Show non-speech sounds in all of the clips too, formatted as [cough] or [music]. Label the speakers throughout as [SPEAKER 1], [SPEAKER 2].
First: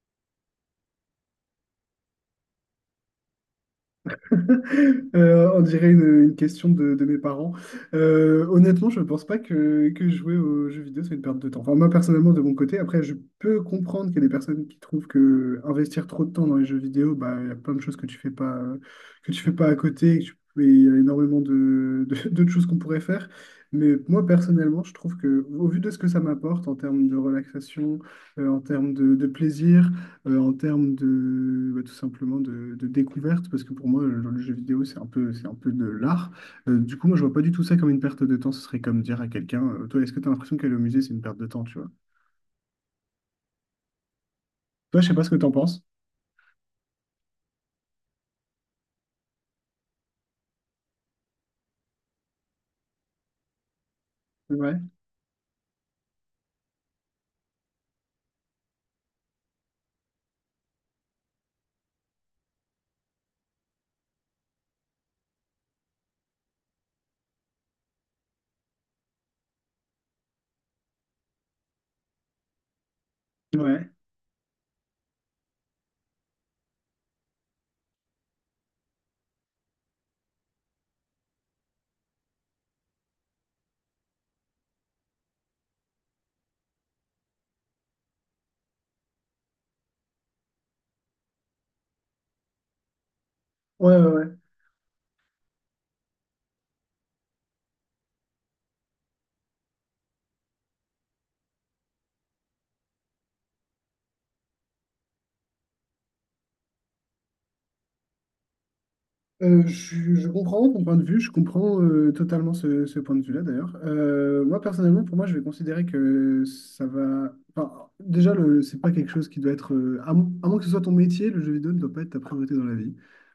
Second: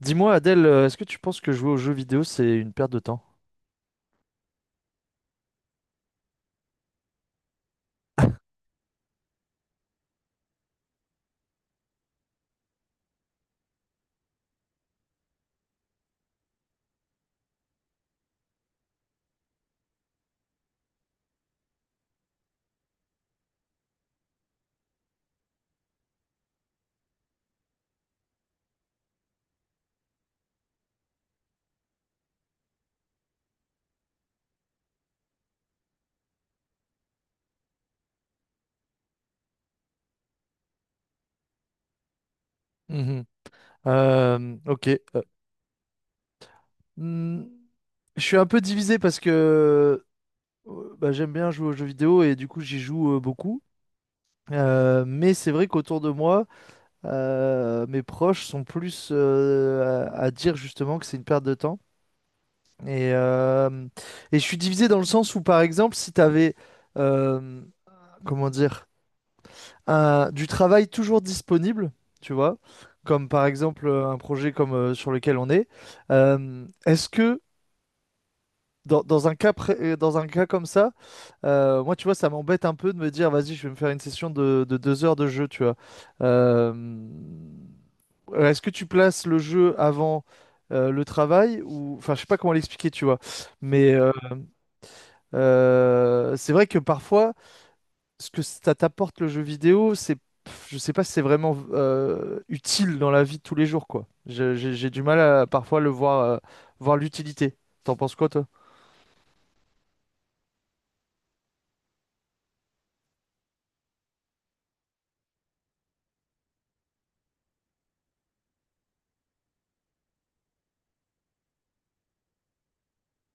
[SPEAKER 1] Dis-moi, Adèle, est-ce que tu penses que jouer aux jeux vidéo, c'est une perte de temps?
[SPEAKER 2] [laughs] On dirait une question de mes parents. Honnêtement, je ne pense pas que jouer aux jeux vidéo, c'est une perte de temps. Enfin, moi, personnellement, de mon côté, après, je peux comprendre qu'il y a des personnes qui trouvent que investir trop de temps dans les jeux vidéo, bah, il y a plein de choses que tu fais pas à côté, et il y a énormément [laughs] d'autres choses qu'on pourrait faire. Mais moi, personnellement, je trouve que, au vu de ce que ça m'apporte en termes de relaxation, en termes de plaisir, en termes de bah, tout simplement de découverte, parce que pour moi, le jeu vidéo, c'est un peu de l'art. Du coup, moi, je vois pas du tout ça comme une perte de temps. Ce serait comme dire à quelqu'un, toi, est-ce que tu as l'impression qu'aller au musée, c'est une perte de temps, tu vois?
[SPEAKER 1] Mhm. Ok.
[SPEAKER 2] Toi, je sais
[SPEAKER 1] euh,
[SPEAKER 2] pas ce que tu en penses.
[SPEAKER 1] hmm, je suis un peu divisé parce que bah, j'aime bien jouer aux jeux vidéo et du coup, j'y joue beaucoup.
[SPEAKER 2] Ouais,
[SPEAKER 1] Mais c'est vrai qu'autour de moi, mes proches sont plus à dire justement que c'est une perte de temps. Et, euh, et je suis divisé dans le sens où, par exemple, si tu avais, comment dire, du travail toujours disponible, tu vois, comme par exemple
[SPEAKER 2] ouais,
[SPEAKER 1] un projet comme sur lequel on est. Est-ce que dans un cas dans un cas comme ça, moi tu vois, ça m'embête un peu de me dire, vas-y, je vais me faire une session de 2 heures de jeu, tu vois. Euh, Est-ce que tu places le jeu avant le travail, ou enfin je sais pas comment l'expliquer, tu vois, mais
[SPEAKER 2] ouais, ouais, ouais.
[SPEAKER 1] c'est vrai que parfois ce que ça t'apporte le jeu vidéo, c'est, pff, je sais pas si c'est vraiment utile dans la vie de tous les jours, quoi. J'ai du mal à parfois le voir, voir l'utilité. T'en penses quoi, toi?
[SPEAKER 2] Euh, je, je comprends ton point de vue, je comprends totalement ce point de vue-là d'ailleurs. Moi personnellement, pour moi, je vais considérer que ça va. Enfin, déjà, c'est pas quelque chose qui doit être. À moins que ce soit ton métier, le jeu vidéo ne doit pas être ta priorité dans la vie.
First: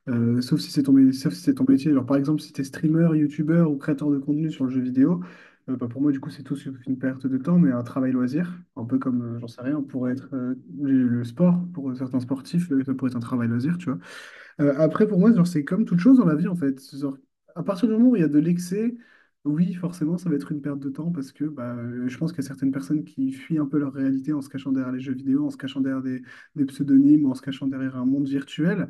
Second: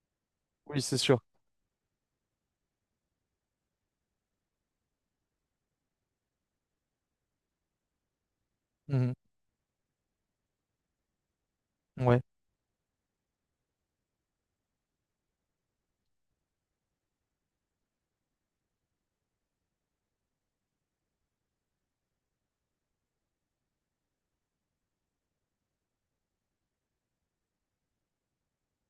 [SPEAKER 2] Sauf si
[SPEAKER 1] Oui,
[SPEAKER 2] c'est ton,
[SPEAKER 1] c'est
[SPEAKER 2] mé-
[SPEAKER 1] sûr.
[SPEAKER 2] sauf si c'est ton métier. Genre, par exemple, si tu es streamer, youtubeur ou créateur de contenu sur le jeu vidéo, bah, pour moi, du coup, c'est tout sauf une perte de temps, mais un travail loisir. Un peu
[SPEAKER 1] Mhm.
[SPEAKER 2] comme, j'en sais rien, pourrait être le sport, pour certains
[SPEAKER 1] Ouais.
[SPEAKER 2] sportifs, ça pourrait être un travail loisir, tu vois. Après, pour moi, genre, c'est comme toute chose dans la vie, en fait. Genre, à partir du moment où il y a de l'excès, oui, forcément, ça va être une perte de temps parce que bah, je pense qu'il y a certaines personnes qui fuient un peu leur réalité en se cachant derrière les jeux vidéo, en se cachant derrière des pseudonymes, en se cachant derrière un monde virtuel.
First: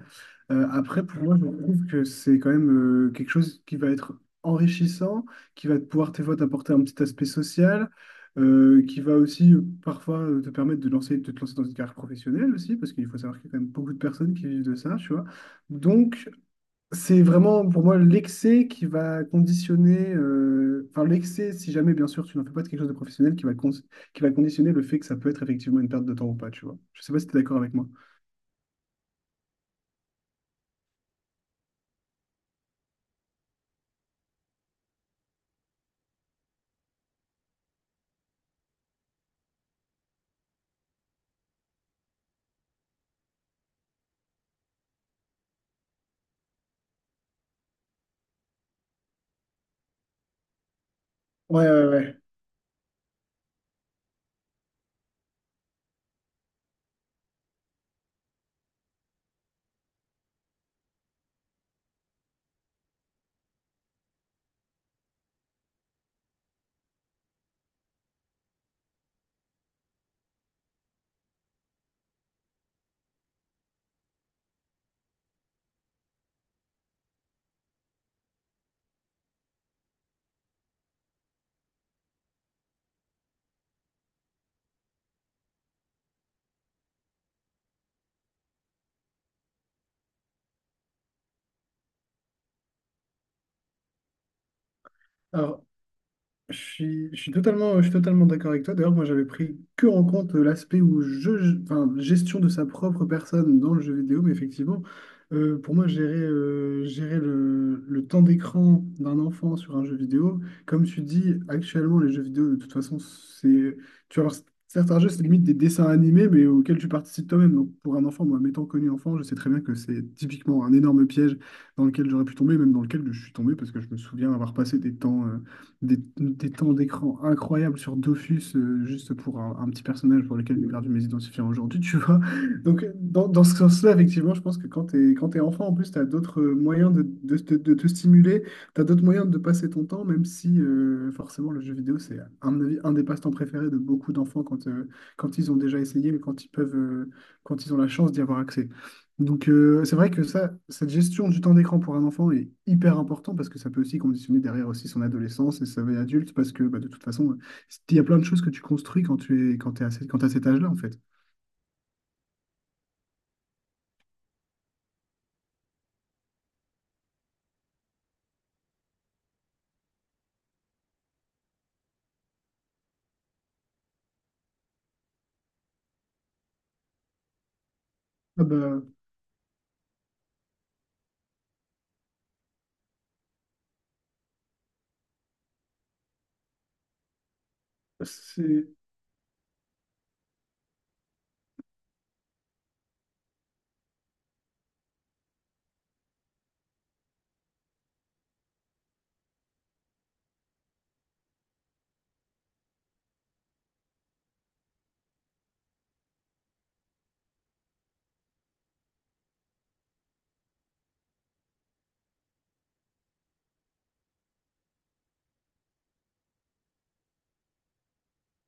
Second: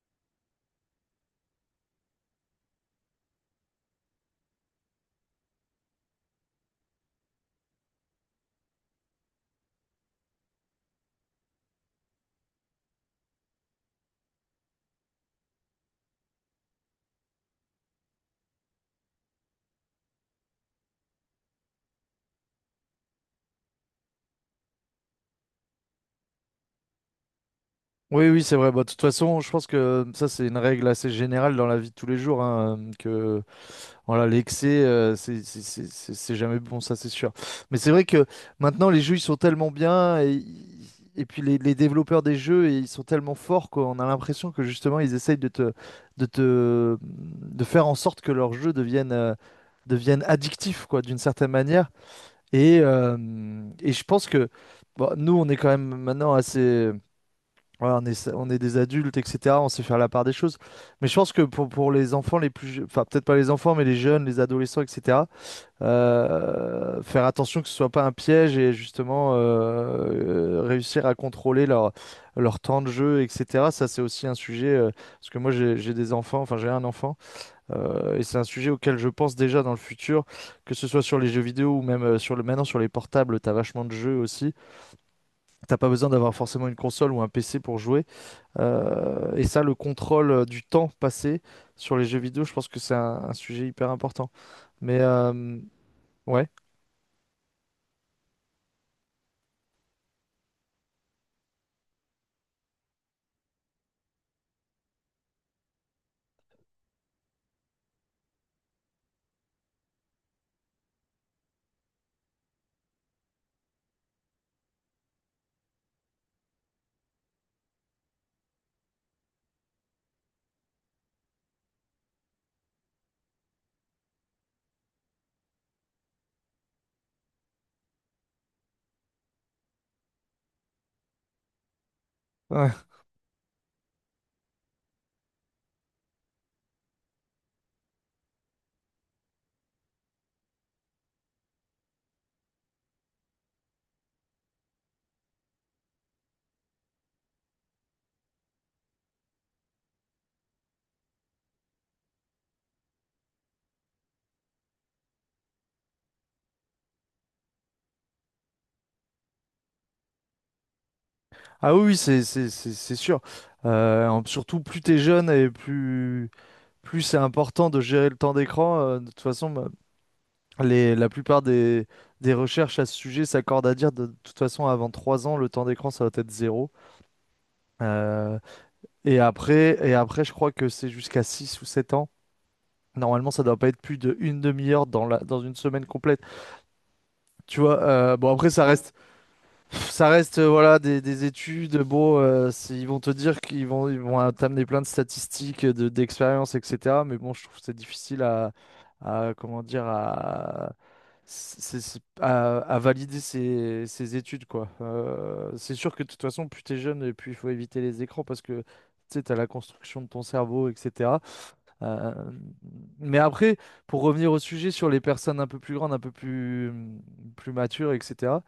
[SPEAKER 2] Après, pour moi, je trouve que c'est quand même quelque chose qui va être enrichissant, qui va pouvoir tes fois t'apporter un petit aspect social, qui va aussi parfois te permettre de te lancer dans une carrière professionnelle aussi, parce qu'il faut savoir qu'il y a quand même beaucoup de personnes qui vivent de ça, tu vois. Donc, c'est vraiment pour moi l'excès qui va conditionner, enfin l'excès, si jamais bien sûr tu n'en fais pas de quelque chose de professionnel, qui va conditionner le fait que ça peut être effectivement une perte de temps ou pas, tu vois. Je sais pas si tu es d'accord avec moi.
[SPEAKER 1] Oui, oui, c'est vrai. Bah, de toute façon, je pense que ça, c'est une règle assez générale dans la vie de tous les jours, hein, que voilà, l'excès, c'est jamais bon, ça c'est sûr. Mais c'est vrai que maintenant les jeux ils sont tellement bien, et puis les développeurs des jeux ils sont tellement forts qu'on a l'impression que justement ils essayent de faire en sorte que leurs jeux deviennent, deviennent addictifs quoi, d'une certaine
[SPEAKER 2] Ouais, ouais,
[SPEAKER 1] manière.
[SPEAKER 2] ouais.
[SPEAKER 1] Et, euh, et je pense que bon, nous on est quand même maintenant assez ouais, on est des adultes, etc. On sait faire la part des choses. Mais je pense que pour les enfants les plus... enfin, peut-être pas les enfants, mais les jeunes, les adolescents, etc. Faire attention que ce soit pas un piège et justement réussir à contrôler leur temps de jeu, etc. Ça, c'est aussi un sujet... parce que moi, j'ai des enfants, enfin, j'ai un enfant. Et c'est un sujet auquel je pense déjà dans le futur, que ce soit sur les jeux vidéo ou même maintenant sur les portables, t'as vachement de jeux aussi. T'as pas besoin d'avoir forcément une console ou un PC pour jouer. Et ça, le contrôle du temps passé sur les jeux vidéo, je pense que c'est un sujet hyper important. Mais euh,
[SPEAKER 2] Alors,
[SPEAKER 1] ouais.
[SPEAKER 2] Je
[SPEAKER 1] [laughs]
[SPEAKER 2] suis, je suis totalement, je suis totalement d'accord avec toi. D'ailleurs, moi, j'avais pris que en compte l'aspect où enfin, gestion de sa propre personne dans le jeu vidéo, mais effectivement, pour moi, gérer le temps d'écran d'un enfant sur un jeu vidéo, comme tu dis, actuellement, les jeux vidéo, de toute façon, c'est, tu vas voir, certains jeux, c'est limite des dessins animés, mais auxquels tu participes toi-même. Donc, pour un enfant, moi, m'étant connu enfant, je sais très bien que c'est typiquement un énorme piège dans lequel j'aurais pu tomber, même dans lequel je suis tombé, parce que je me souviens avoir passé des temps, des temps d'écran incroyables sur Dofus, juste pour un petit personnage pour lequel j'ai perdu mes identifiants aujourd'hui, tu vois.
[SPEAKER 1] Ouais.
[SPEAKER 2] Donc, dans ce sens-là, effectivement, je pense que quand t'es enfant, en plus, t'as d'autres moyens de te stimuler, t'as d'autres moyens de passer ton temps, même si, forcément, le jeu vidéo, c'est, à mon avis, un des passe-temps préférés de beaucoup d'enfants quand ils ont déjà essayé, mais quand ils peuvent, quand ils ont la chance d'y avoir accès. Donc, c'est vrai que cette gestion du temps d'écran pour un enfant est hyper important parce que ça peut aussi conditionner derrière aussi son adolescence et sa vie adulte parce que bah, de toute façon, il y a plein de choses que tu construis quand tu es, quand t'es à, cet- quand t'as cet âge-là, en fait.
[SPEAKER 1] Ah oui, oui, c'est sûr. Surtout plus t'es jeune et plus c'est important de gérer le temps d'écran. De toute façon, bah, la plupart des recherches à ce sujet s'accordent à dire de toute façon avant 3 ans, le temps d'écran ça doit être zéro. Euh,
[SPEAKER 2] Ah bah,
[SPEAKER 1] et après, je crois que c'est jusqu'à 6 ou 7 ans. Normalement, ça doit pas être plus de une demi-heure dans dans une semaine complète. Tu vois, bon après
[SPEAKER 2] c'est-
[SPEAKER 1] ça reste voilà des études. Bon, ils vont te dire ils vont t'amener plein de statistiques, de d'expériences, etc. Mais bon, je trouve que c'est difficile à, comment dire, à, c'est- à valider ces études, quoi. C'est sûr que de toute façon, plus t'es jeune, et plus il faut éviter les écrans parce que tu sais, t'as la construction de ton cerveau, etc. Euh, mais après, pour revenir au sujet sur les personnes un peu plus grandes, plus matures, etc.,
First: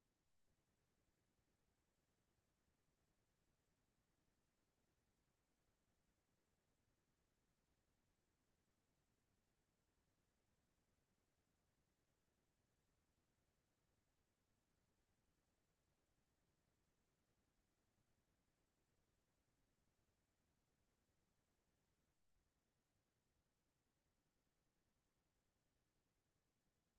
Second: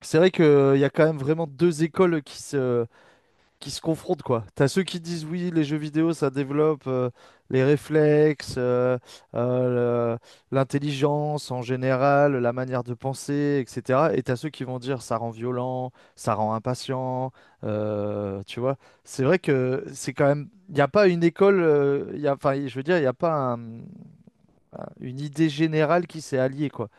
[SPEAKER 1] c'est vrai qu'il y a quand même vraiment deux écoles qui se confrontent, quoi. T'as ceux qui disent oui, les jeux vidéo, ça développe les réflexes, euh, le- l'intelligence en général, la manière de penser, etc. Et t'as ceux qui vont dire ça rend violent, ça rend impatient, tu vois. C'est vrai que c'est quand même, il n'y a pas une école, il y a, enfin, je veux dire, il n'y a pas une idée générale qui s'est alliée, quoi.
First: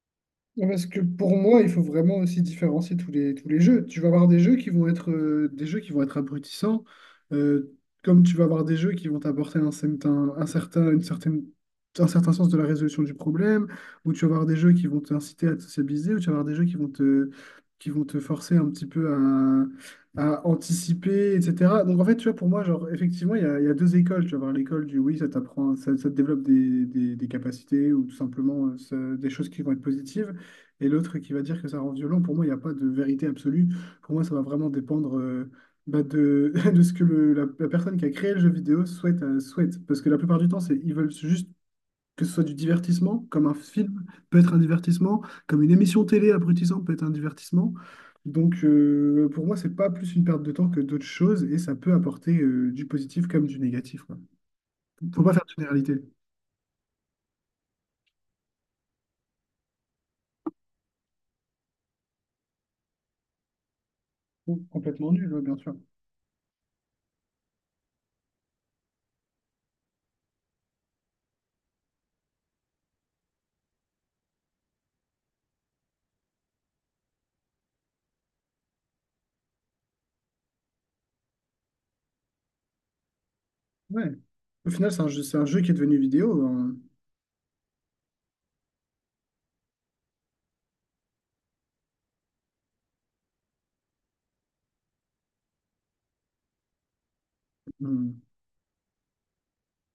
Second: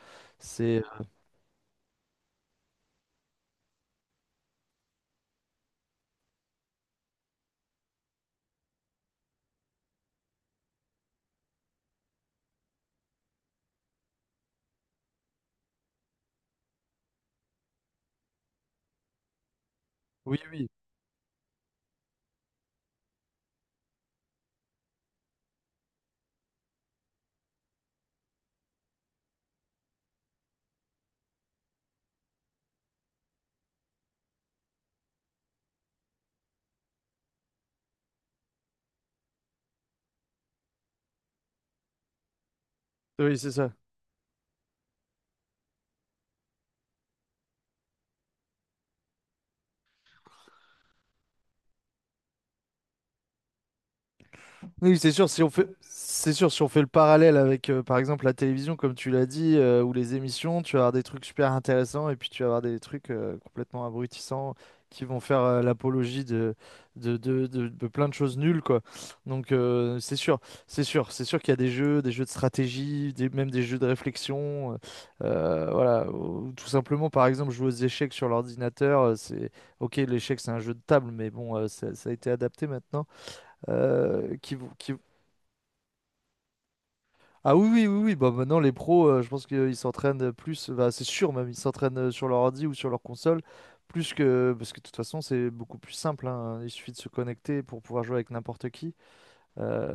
[SPEAKER 2] ouais,
[SPEAKER 1] C'est,
[SPEAKER 2] parce que pour moi, il faut vraiment aussi différencier tous les jeux. Tu vas avoir des jeux qui vont être, des jeux qui vont être abrutissants, euh, comme tu vas avoir des jeux qui vont t'apporter un certain sens de la résolution du problème, ou tu vas avoir des jeux qui vont t'inciter à te sociabiliser, ou tu vas avoir des jeux qui vont te forcer un petit peu à,
[SPEAKER 1] oui,
[SPEAKER 2] à
[SPEAKER 1] oui,
[SPEAKER 2] anticiper, etc. Donc en fait, tu vois, pour moi, genre, effectivement, il y a deux écoles. Tu vas avoir l'école du oui, ça t'apprend, ça te développe des capacités, ou tout simplement des choses qui vont être positives et l'autre qui va dire que ça rend violent. Pour moi, il n'y a pas de vérité absolue. Pour moi, ça va vraiment dépendre bah, de, [laughs] de ce que la personne qui a créé le jeu vidéo souhaite. Parce que la plupart du temps, ils veulent juste que ce soit du divertissement,
[SPEAKER 1] oui,
[SPEAKER 2] comme
[SPEAKER 1] c'est
[SPEAKER 2] un
[SPEAKER 1] ça.
[SPEAKER 2] film peut être un divertissement, comme une émission télé abrutissante peut être un divertissement. Donc, pour moi, c'est pas plus une perte de temps que d'autres choses et ça peut apporter du positif comme du négatif, quoi.
[SPEAKER 1] Oui, c'est
[SPEAKER 2] Faut
[SPEAKER 1] sûr,
[SPEAKER 2] pas
[SPEAKER 1] si
[SPEAKER 2] faire
[SPEAKER 1] on
[SPEAKER 2] de
[SPEAKER 1] fait,
[SPEAKER 2] généralité.
[SPEAKER 1] c'est sûr, si on fait le parallèle avec, par exemple, la télévision, comme tu l'as dit, ou les émissions, tu vas avoir des trucs super intéressants et puis tu vas avoir des trucs complètement abrutissants qui
[SPEAKER 2] Complètement
[SPEAKER 1] vont
[SPEAKER 2] nul,
[SPEAKER 1] faire
[SPEAKER 2] ouais, bien sûr.
[SPEAKER 1] l'apologie de plein de choses nulles, quoi. Donc, c'est sûr qu'il y a des jeux de stratégie, même des jeux de réflexion. Voilà, ou tout simplement, par exemple, jouer aux échecs sur l'ordinateur, ok, l'échec, c'est un jeu de table, mais bon, ça a été adapté maintenant
[SPEAKER 2] Ouais.
[SPEAKER 1] euh, qui, vont-
[SPEAKER 2] Au final,
[SPEAKER 1] qui,
[SPEAKER 2] c'est un jeu qui est devenu vidéo, hein.
[SPEAKER 1] ah oui, oui, oui, oui. Bah, maintenant, les pros, je pense qu'ils s'entraînent plus, bah, c'est sûr même, ils s'entraînent sur leur ordi ou sur leur console, parce que de toute façon, c'est beaucoup plus simple, hein. Il suffit de se connecter pour pouvoir jouer
[SPEAKER 2] Mmh.
[SPEAKER 1] avec n'importe qui. Euh,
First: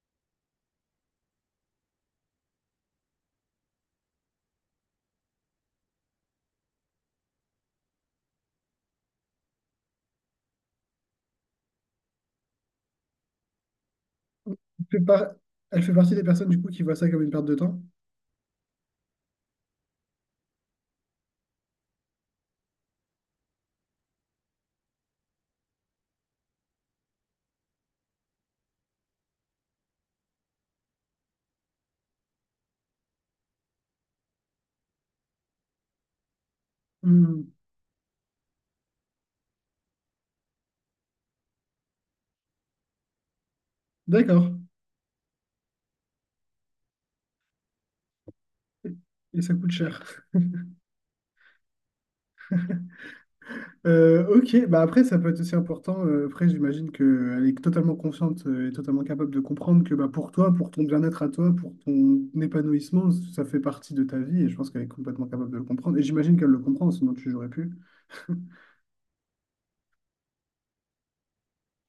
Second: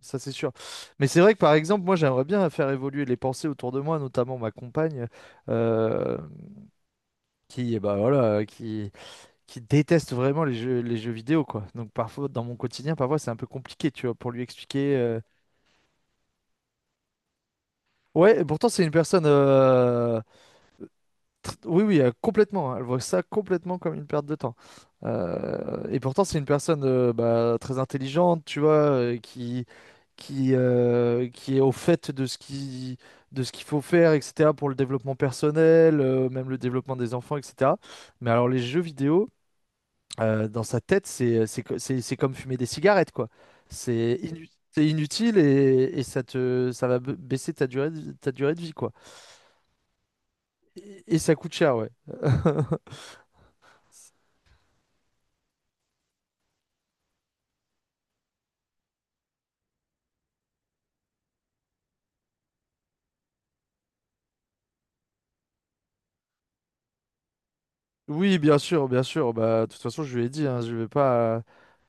[SPEAKER 1] Ça, c'est sûr. Mais c'est vrai que, par exemple, moi, j'aimerais bien faire évoluer les pensées autour de moi, notamment ma compagne, euh, bah, voilà, qui déteste vraiment les jeux vidéo, quoi. Donc, parfois, dans mon quotidien, parfois, c'est un peu compliqué, tu vois, pour lui expliquer.
[SPEAKER 2] fait
[SPEAKER 1] euh,
[SPEAKER 2] par- Elle fait partie des personnes du coup qui voient ça comme une perte de temps.
[SPEAKER 1] Ouais, et pourtant c'est une personne. Oui, oui, complètement, hein. Elle voit ça complètement comme une perte de temps. Et pourtant, c'est une personne bah, très intelligente, tu vois, qui est au fait de ce qu'il faut faire, etc., pour le développement personnel, même le développement des enfants,
[SPEAKER 2] Hmm.
[SPEAKER 1] etc. Mais alors, les jeux vidéo, dans sa tête, c'est comme fumer des cigarettes, quoi.
[SPEAKER 2] D'accord.
[SPEAKER 1] C'est inutile et ça va baisser ta durée de vie,
[SPEAKER 2] Et
[SPEAKER 1] quoi.
[SPEAKER 2] et ça coûte cher. [laughs]
[SPEAKER 1] Et ça coûte cher, ouais. [laughs]
[SPEAKER 2] OK, bah après ça peut être aussi important. Après j'imagine qu'elle est totalement consciente et totalement capable de comprendre que bah, pour toi, pour ton bien-être à toi, pour ton épanouissement, ça fait partie de ta vie et je pense qu'elle est complètement capable de le comprendre. Et j'imagine qu'elle le comprend, sinon tu n'aurais plus. [laughs]
[SPEAKER 1] Oui, bien sûr, bien sûr. Bah, de toute façon, je lui ai dit, hein,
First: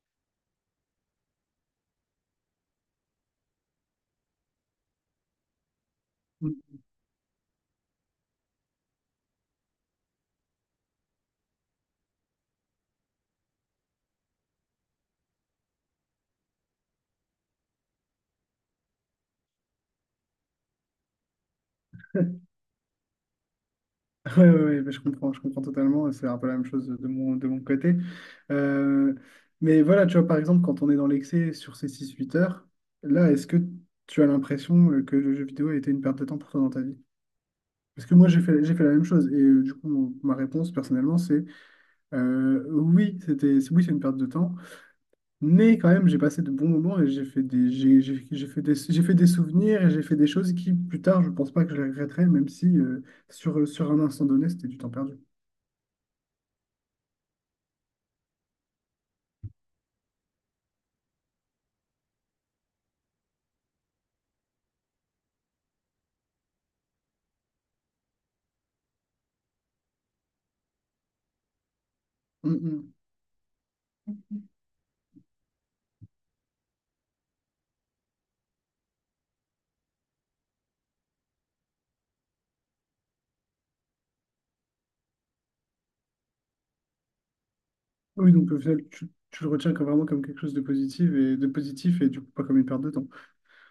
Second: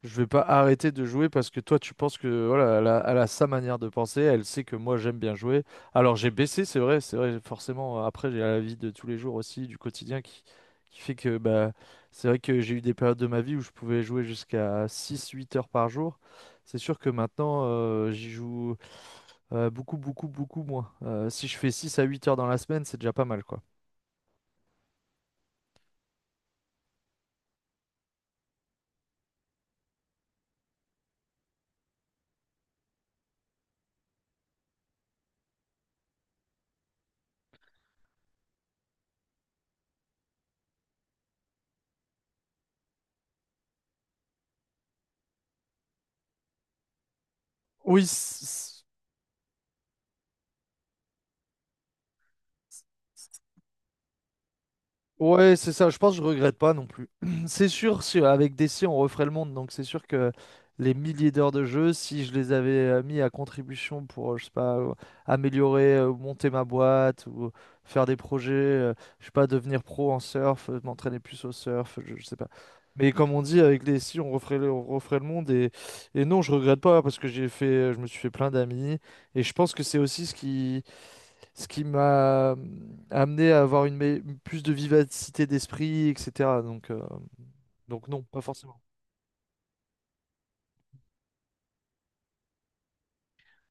[SPEAKER 1] je vais pas arrêter de jouer parce que toi, tu penses que voilà, elle a sa manière de penser. Elle sait que moi, j'aime bien jouer. Alors, j'ai baissé, c'est vrai, c'est vrai. Forcément, après, j'ai la vie de tous les jours aussi, du quotidien, qui fait que bah, c'est vrai que j'ai eu des périodes de ma vie où je pouvais jouer jusqu'à 6, 8 heures par jour. C'est sûr que maintenant, j'y joue beaucoup, beaucoup, beaucoup moins. Si je fais 6 à 8 heures dans la semaine, c'est déjà pas mal, quoi.
[SPEAKER 2] Ouais, ouais, ouais, mais je comprends totalement. C'est un peu la même chose de mon côté. Euh, mais voilà, tu vois, par exemple, quand on est dans l'excès sur ces 6-8 heures, là, est-ce que tu as l'impression que le jeu vidéo a été une perte de temps pour toi dans ta vie? Parce que moi, j'ai fait la même chose. Et du coup, ma réponse, personnellement, c'est oui, c'était, oui, c'est une perte de temps. Mais quand même, j'ai passé de bons moments et
[SPEAKER 1] Oui, c-
[SPEAKER 2] j'ai fait des souvenirs et j'ai fait des choses qui, plus tard, je pense pas que je les regretterai, même si sur un instant donné, c'était du temps perdu.
[SPEAKER 1] Ouais, c'est ça. Je pense que je regrette pas non plus. [clears throat] C'est sûr, si avec DC, on referait le monde. Donc, c'est sûr que les milliers d'heures de jeu, si je les avais mis à contribution pour, je sais pas, monter ma boîte ou faire des projets, je sais pas, devenir pro en surf, m'entraîner plus au surf, je sais pas.
[SPEAKER 2] Mm, mm.
[SPEAKER 1] Mais comme on dit, avec les si, on referait le monde. Et non, je regrette pas parce que je me suis fait plein d'amis. Et je pense que c'est aussi ce qui m'a amené à avoir plus de vivacité d'esprit, etc. Donc non,
[SPEAKER 2] Oui,
[SPEAKER 1] pas
[SPEAKER 2] donc au
[SPEAKER 1] forcément.
[SPEAKER 2] final, tu le retiens comme vraiment comme quelque chose de positif et du coup pas comme une perte de temps.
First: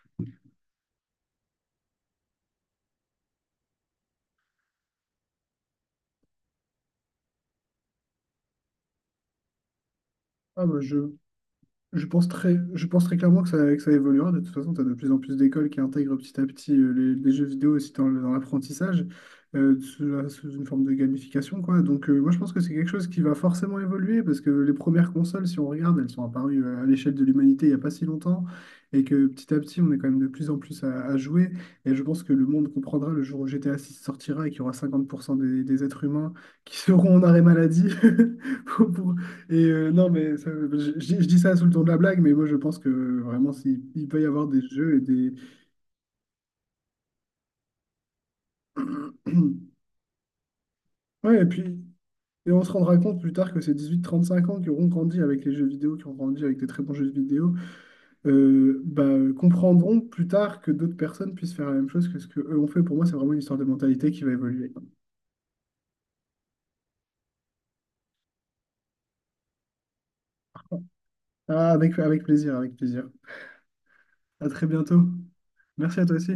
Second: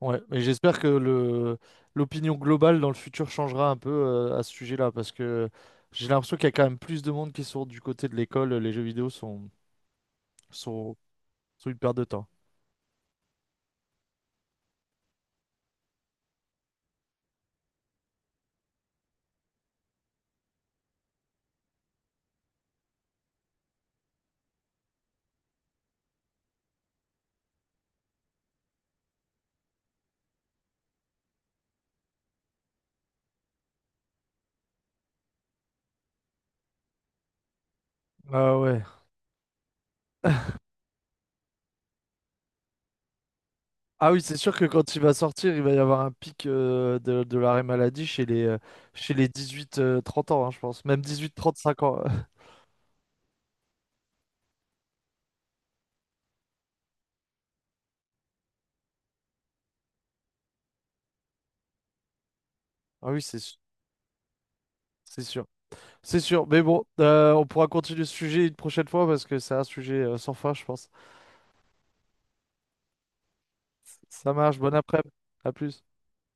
[SPEAKER 1] Ouais, mais j'espère que le l'opinion globale dans le futur changera un peu à ce sujet-là, parce que j'ai l'impression qu'il y a quand même plus de monde qui sont du côté de l'école. Les jeux vidéo
[SPEAKER 2] Ah bah
[SPEAKER 1] sont,
[SPEAKER 2] je,
[SPEAKER 1] sont une perte de
[SPEAKER 2] Je pense
[SPEAKER 1] temps.
[SPEAKER 2] très, je pense très clairement que ça évoluera. De toute façon, tu as de plus en plus d'écoles qui intègrent petit à petit les jeux vidéo aussi dans l'apprentissage, sous une forme de gamification, quoi. Donc, moi, je pense que c'est quelque chose qui va forcément évoluer parce que les premières consoles, si on regarde, elles sont apparues à l'échelle de l'humanité il n'y a pas si longtemps et que petit à petit, on est quand même de plus en plus à jouer. Et je pense que le monde comprendra le jour où GTA 6 sortira et qu'il y aura 50% des êtres humains qui seront en arrêt maladie
[SPEAKER 1] Ah
[SPEAKER 2] [laughs]
[SPEAKER 1] ouais.
[SPEAKER 2] pour, non, mais ça-
[SPEAKER 1] [laughs]
[SPEAKER 2] je, je dis ça sous le ton de la blague, mais moi je pense que vraiment, il
[SPEAKER 1] Ah oui,
[SPEAKER 2] peut y
[SPEAKER 1] c'est
[SPEAKER 2] avoir
[SPEAKER 1] sûr
[SPEAKER 2] des
[SPEAKER 1] que quand
[SPEAKER 2] jeux et
[SPEAKER 1] il va
[SPEAKER 2] des.
[SPEAKER 1] sortir, il va y avoir un pic de l'arrêt maladie chez les
[SPEAKER 2] [clears throat]
[SPEAKER 1] 18-30 ans, hein, je pense. Même
[SPEAKER 2] Ouais, et puis
[SPEAKER 1] 18-35 ans. [laughs]
[SPEAKER 2] et on se rendra compte plus tard que ces 18-35 ans qui auront grandi avec les jeux vidéo, qui ont grandi avec des très bons jeux vidéo, bah, comprendront plus tard que d'autres personnes puissent faire la même chose que ce qu'eux ont fait. Pour moi,
[SPEAKER 1] Ah
[SPEAKER 2] c'est
[SPEAKER 1] oui,
[SPEAKER 2] vraiment une histoire de mentalité qui va évoluer.
[SPEAKER 1] c'est sûr. C'est sûr, mais bon, on pourra continuer ce sujet une prochaine fois parce que c'est un sujet sans fin, je pense.
[SPEAKER 2] Ah, avec plaisir, avec plaisir.
[SPEAKER 1] Ça
[SPEAKER 2] À
[SPEAKER 1] marche,
[SPEAKER 2] très
[SPEAKER 1] bon
[SPEAKER 2] bientôt.
[SPEAKER 1] après-midi, à plus.
[SPEAKER 2] Merci à toi aussi.